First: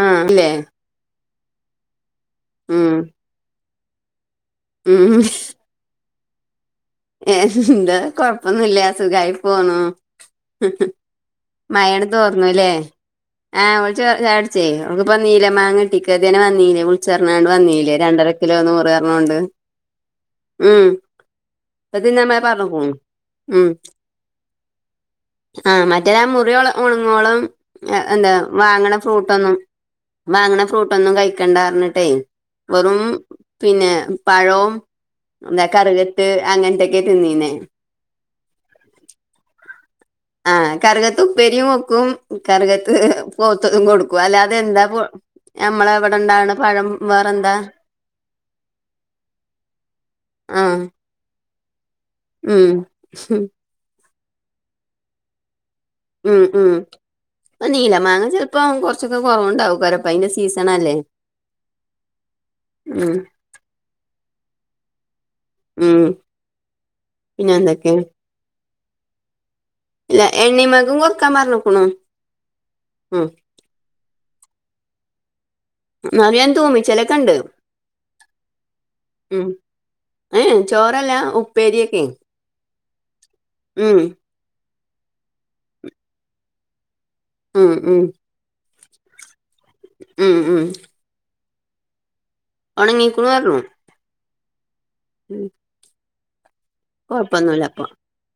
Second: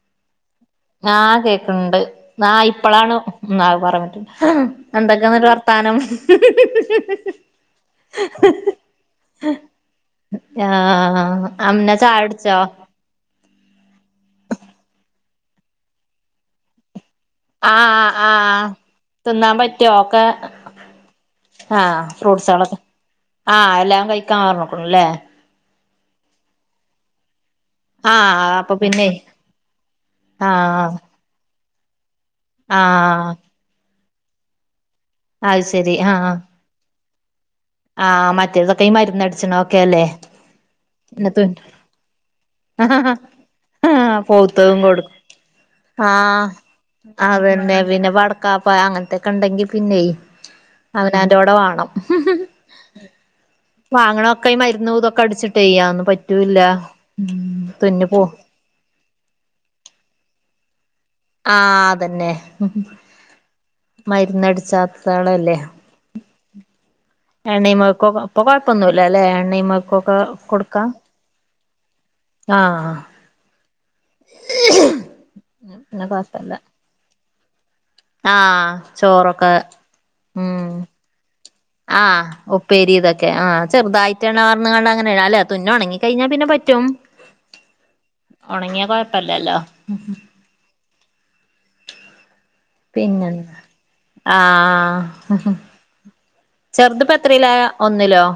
ആഹ് ല്ലേ ആഹ് കേക്ക്‌ൺണ്ട് ആ ഇപ്പളാണ് ന്ന പറഞ്ഞിട്ട്ണ്ട് ഉം എന്തൊക്ക ന്നിട്ട് വർ ത്താനംഹി ഹൂ ഹൂ ഏഹ് എന്താ കൊഴപ്പൊന്നുല്ല സുഖായി പോണു ആഹ് അമ്ന മയണ്ട് ചായുടിച്ചോ തോർന്നുല്ലേ ആഹ് ഓൾ ച്ച ചായകുടിച്ചി ച്ചേ ഓൾക്ക് പ്പോ നീല മാങ്ങ കിട്ടി അത്യേനെ വന്നിരുന്ന് വിള്ച്ചർഞാണ്ട് വന്നീല്ലേ ആഹ് രണ്ടരക്കിലോ ആഹ് നൂറ് പറഞ്ഞോണ്ട് തിന്നാൻ പറ്റോ ഒക്കെ ഉം ഇപ്പ ആഹ് തിന്നാമ്മ ഫ്രൂട്ട്സുകളൊക്കെ പറഞ്ഞുക്കുണു ഉം ആഹ് എല്ലാം കഴിക്കാൻ പർഞുക്കുണല്ലേ ആഹ് മറ്റേതാ മുറിഉണങ്ങ ഒ ണങ്ങോളം എന്താ ആഹ് അപ്പൊ വാങ്ങണ പിന്നെ ഫ്രൂട്ടൊന്നും വാങ്ങണ ആഹ് ഫ്രൂട്ടൊന്നും കഴിക്കണ്ടാറിഞ്ഞിട്ടെയ് വെറും ആഹ് പിന്നെ പഴവും അത് എന്താ ശരി കറുകത്ത് ആഹ് അങ്ങൻത്തെയ് ക്കെ തിന്നീനെ [unintelligible] ആഹ് മറ്റേതൊക്കെ ഈ മരുന്ന് അടിച്ചണോ ഒക്കെ അല്ലേ ആഹ് കർകത്ത് ഇന്നത്തെ ഉപ്പേരിയും വെക്കും കർകത്ത് ആഹ് പോത്തതും കൊടുക്കും അല്ലാതെ പൗത്തതും എന്താ കോ കൊടുക്കും ആഹ് അതന്നെ പിന്നെ വടക്കാപ്പ അങ്ങൻത്തൊക്കെണ്ടെങ്കി പിന്നെയി ആഹ് അവനാന്റോടെ വാണം ഉം വാങ്ങണൊക്കെയ് ഈ മരുന്നു ഇതൊക്കെ അടിച്ചിട്ടയ് അത് ഒന്നും ഉം പറ്റൂല്ല തിന്ന് പോകും ഇപ്പം കൊർച്ചൊക്കെ കൊറവ്ണ്ടാവും പ്പകാരണം ആയിൻ്റെ സീസണല്ലേ ആഹ് അതന്നെഹും ഉം മര്ന്നടിച്ചാത്തതാണെലെ ഉം പിന്നെ എന്തൊക്കെ എണ്ണീമെയ്ക്കൊക്കെ ഇപ്പ കൊഴപ്പൊന്നുല്ലല്ലേ എണ്ണീമെയ്ക്കൊക്കെ ഇല്ല എണ്ണീമെയ്ക്കും കൊർക്കാം പർഞ്ഞ്ക്കുണു ആഹ് ഉം പിന്നെ ന്നാലും ഞാ കൊഴപ്പല്ല തൂമിച്ചലൊക്കെണ്ട് ആഹ് ഉം ചോറൊക്കെ ഏഹ് ഉം ചോറല്ല ഉപ് ആഹ് ഉപ്പേരി തൊക്കെ ആഹ് ഉം ചെർതായ്റ്റ് എണ്ണ പാർന്ന് ങ്ങാണ്ടങ്ങനെ അല്ല തുന്നൊണങ്ങി കൈഞ്ഞാ പിന്നെ പറ്റും ഉം ഉം ഒണങ്ങ്യാ കൊയപ്പല്ലല്ലോ ഉം ഉം ഉണങ്ങിക്കണു പറഞ്ഞു പിന്നെന്താ ആഹ് ചെറുതിപ്പോ എത്രയിലാ കൊയപ്പൊന്നുല്ല ഇപ്പൊ ഒന്നിലോ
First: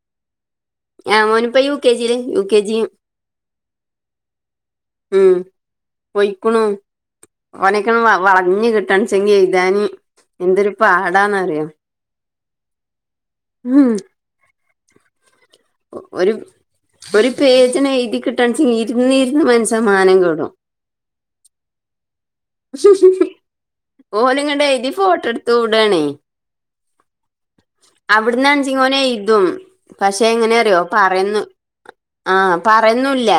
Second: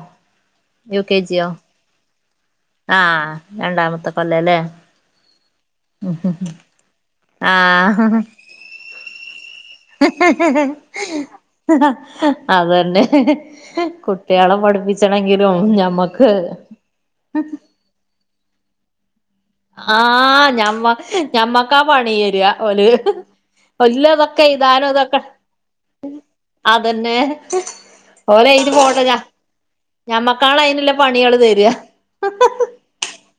യു കെ ആഹ് ജിയോ ഓന് ഇപ്പ യു കെ ജീ ല് യൂ ക് ആഹ് രണ്ടാമത്തെ കൊല്ലല്ലേ ഉം ഉം ഉം ഉം പൊയ്ക്കുണു ആഹ് ഞ്ഞി ക്ട്ടൺ ച്ചെങ്ങി അതന്നെ ഉം കുട്ട്യാളെ പഠിപ്പി ച്ചണങ്കിലും ഞമ്മക്ക് പഠിപ്പിച്ച്ണതെയ്തി ക്ട്ടണെങ്കി ഇര്ന്ന് ന്നിര്ന്ന് മൻ ആഹ് ഞമ്മ ഞമ്മക്കാ പണ്യേരാ ഓല് ഒല്ലതൊക്കെ ഓല്ങ്ങട്ട് എയ്താനു എഴുതി തൊക്കെ ഫോട്ടോ എടുത്ത് വിടാണേ അതന്നെ ഓല് എഴുതി അവ്ട്ന്നാണെച്ചെങ്കി പോട്ടെ ഞ ഓനെയ്തും പക്ഷെ എങ്ങനെ ഞമ്മക്കാണ് അറിയോ അയിനുള്ള പണികള് പറേന്നും തരിക ആഹ് പറേന്നൂല്ല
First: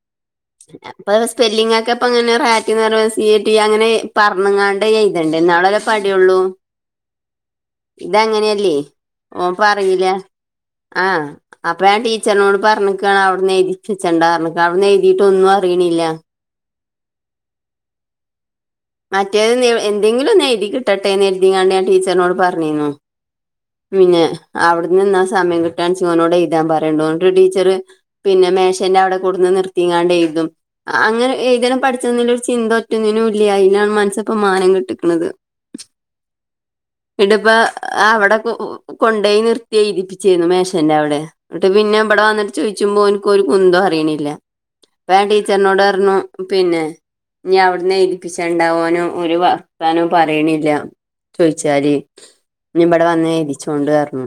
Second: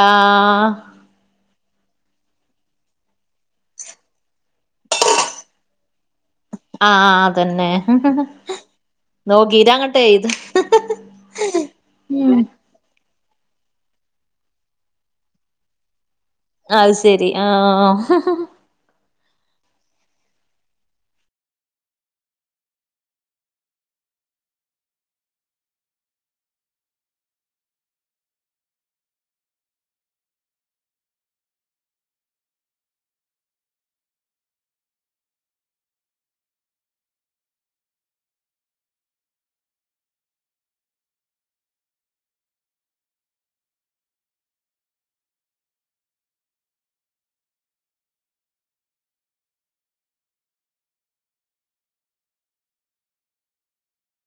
ആഹ് പിന്നെ പ്പത് സ്പെല്ലിഗൊക്കെ അപ്പ ഇങ്ങനെ റാറ്റ് ന്നറീമ്പോ സി എ റ്റി അങ്ങനെ പർഞ്ഞ്ങ്ങാണ്ട് എയ്തണ്ടേ ന്നാലൊള്ളല്ലോ ഇപ്പൊ പട്യോള്ളു ആഹ് അതന്നെ നോക്കീറ്റങ്ങട്ടെയ് ആഹ് അപ്പ ഞാൻ ടീച്ചറിനോട് പർഞ്ഞ്ക്കാണ് ഔട്ന്ന് എയ്തിപ്പിച്ചണ്ടാന്ന് [unintelligible] ട്ടൊന്നും അറീണില്ല അത് ശെരി ആഹ് മറ്റേത് എന്തെങ്കിലും എഴുതി ക്ട്ടെട്ടേ കെര്തീങ്ങാണ്ട് ഞാൻ ടീച്ചറർനോട് പർഞ്ഞീന്നു പിന്നെ ഔട്ന്ന്ന്നാ സമയം ക്ട്ടാൺച്ചെങ്കി ഓനോട് എയ്താം പറയോണ്ടൂ ന്ന്ട്ട് ടീച്ചറ് പിന്നെ മേശന്റെ അവടെ കൊട്ന്ന് നിർത്തീങ്ങാണ്ട് എയ്തും അങ്ങനെ എയ്തണം പഠിച്ചണ ന്ന്ള്ളൊര് ചിന്ത ഒറ്റൊന്നിനു ഇല്ല്യായി തിനാണ് മൻസപ്പ മാനം കെട്ട്ക്ക്ണത്. പിന്നപ്പ അവടെ കൊ കൊണ്ടോയി നിർത്തിയ്തി പ്പിച്ചേര്ന്നു മേശന്റ അവടെ ന്ന്ട്ട് പിന്നെ ബടെ വന്ന്ട്ട് ചോയ്ച്ചുമ്പോ ഓൻക്കൊരു കുന്തോം അറീണില്ല. അപ്പ ഞാം ടീച്ചറിനോട് പർഞ്ഞു പിന്നെ ഇഞ്ഞി ഔട്ന്ന് എയ്തിപ്പിച്ച ച്ചണ്ട ഓനൊര് വർത്താനോം പറീണില്ല ചോയ്ച്ചാല് ഞ്ഞി ബടെ വന്ന് എയ്തിച്ചോണ്ട് അർഞ്ഞു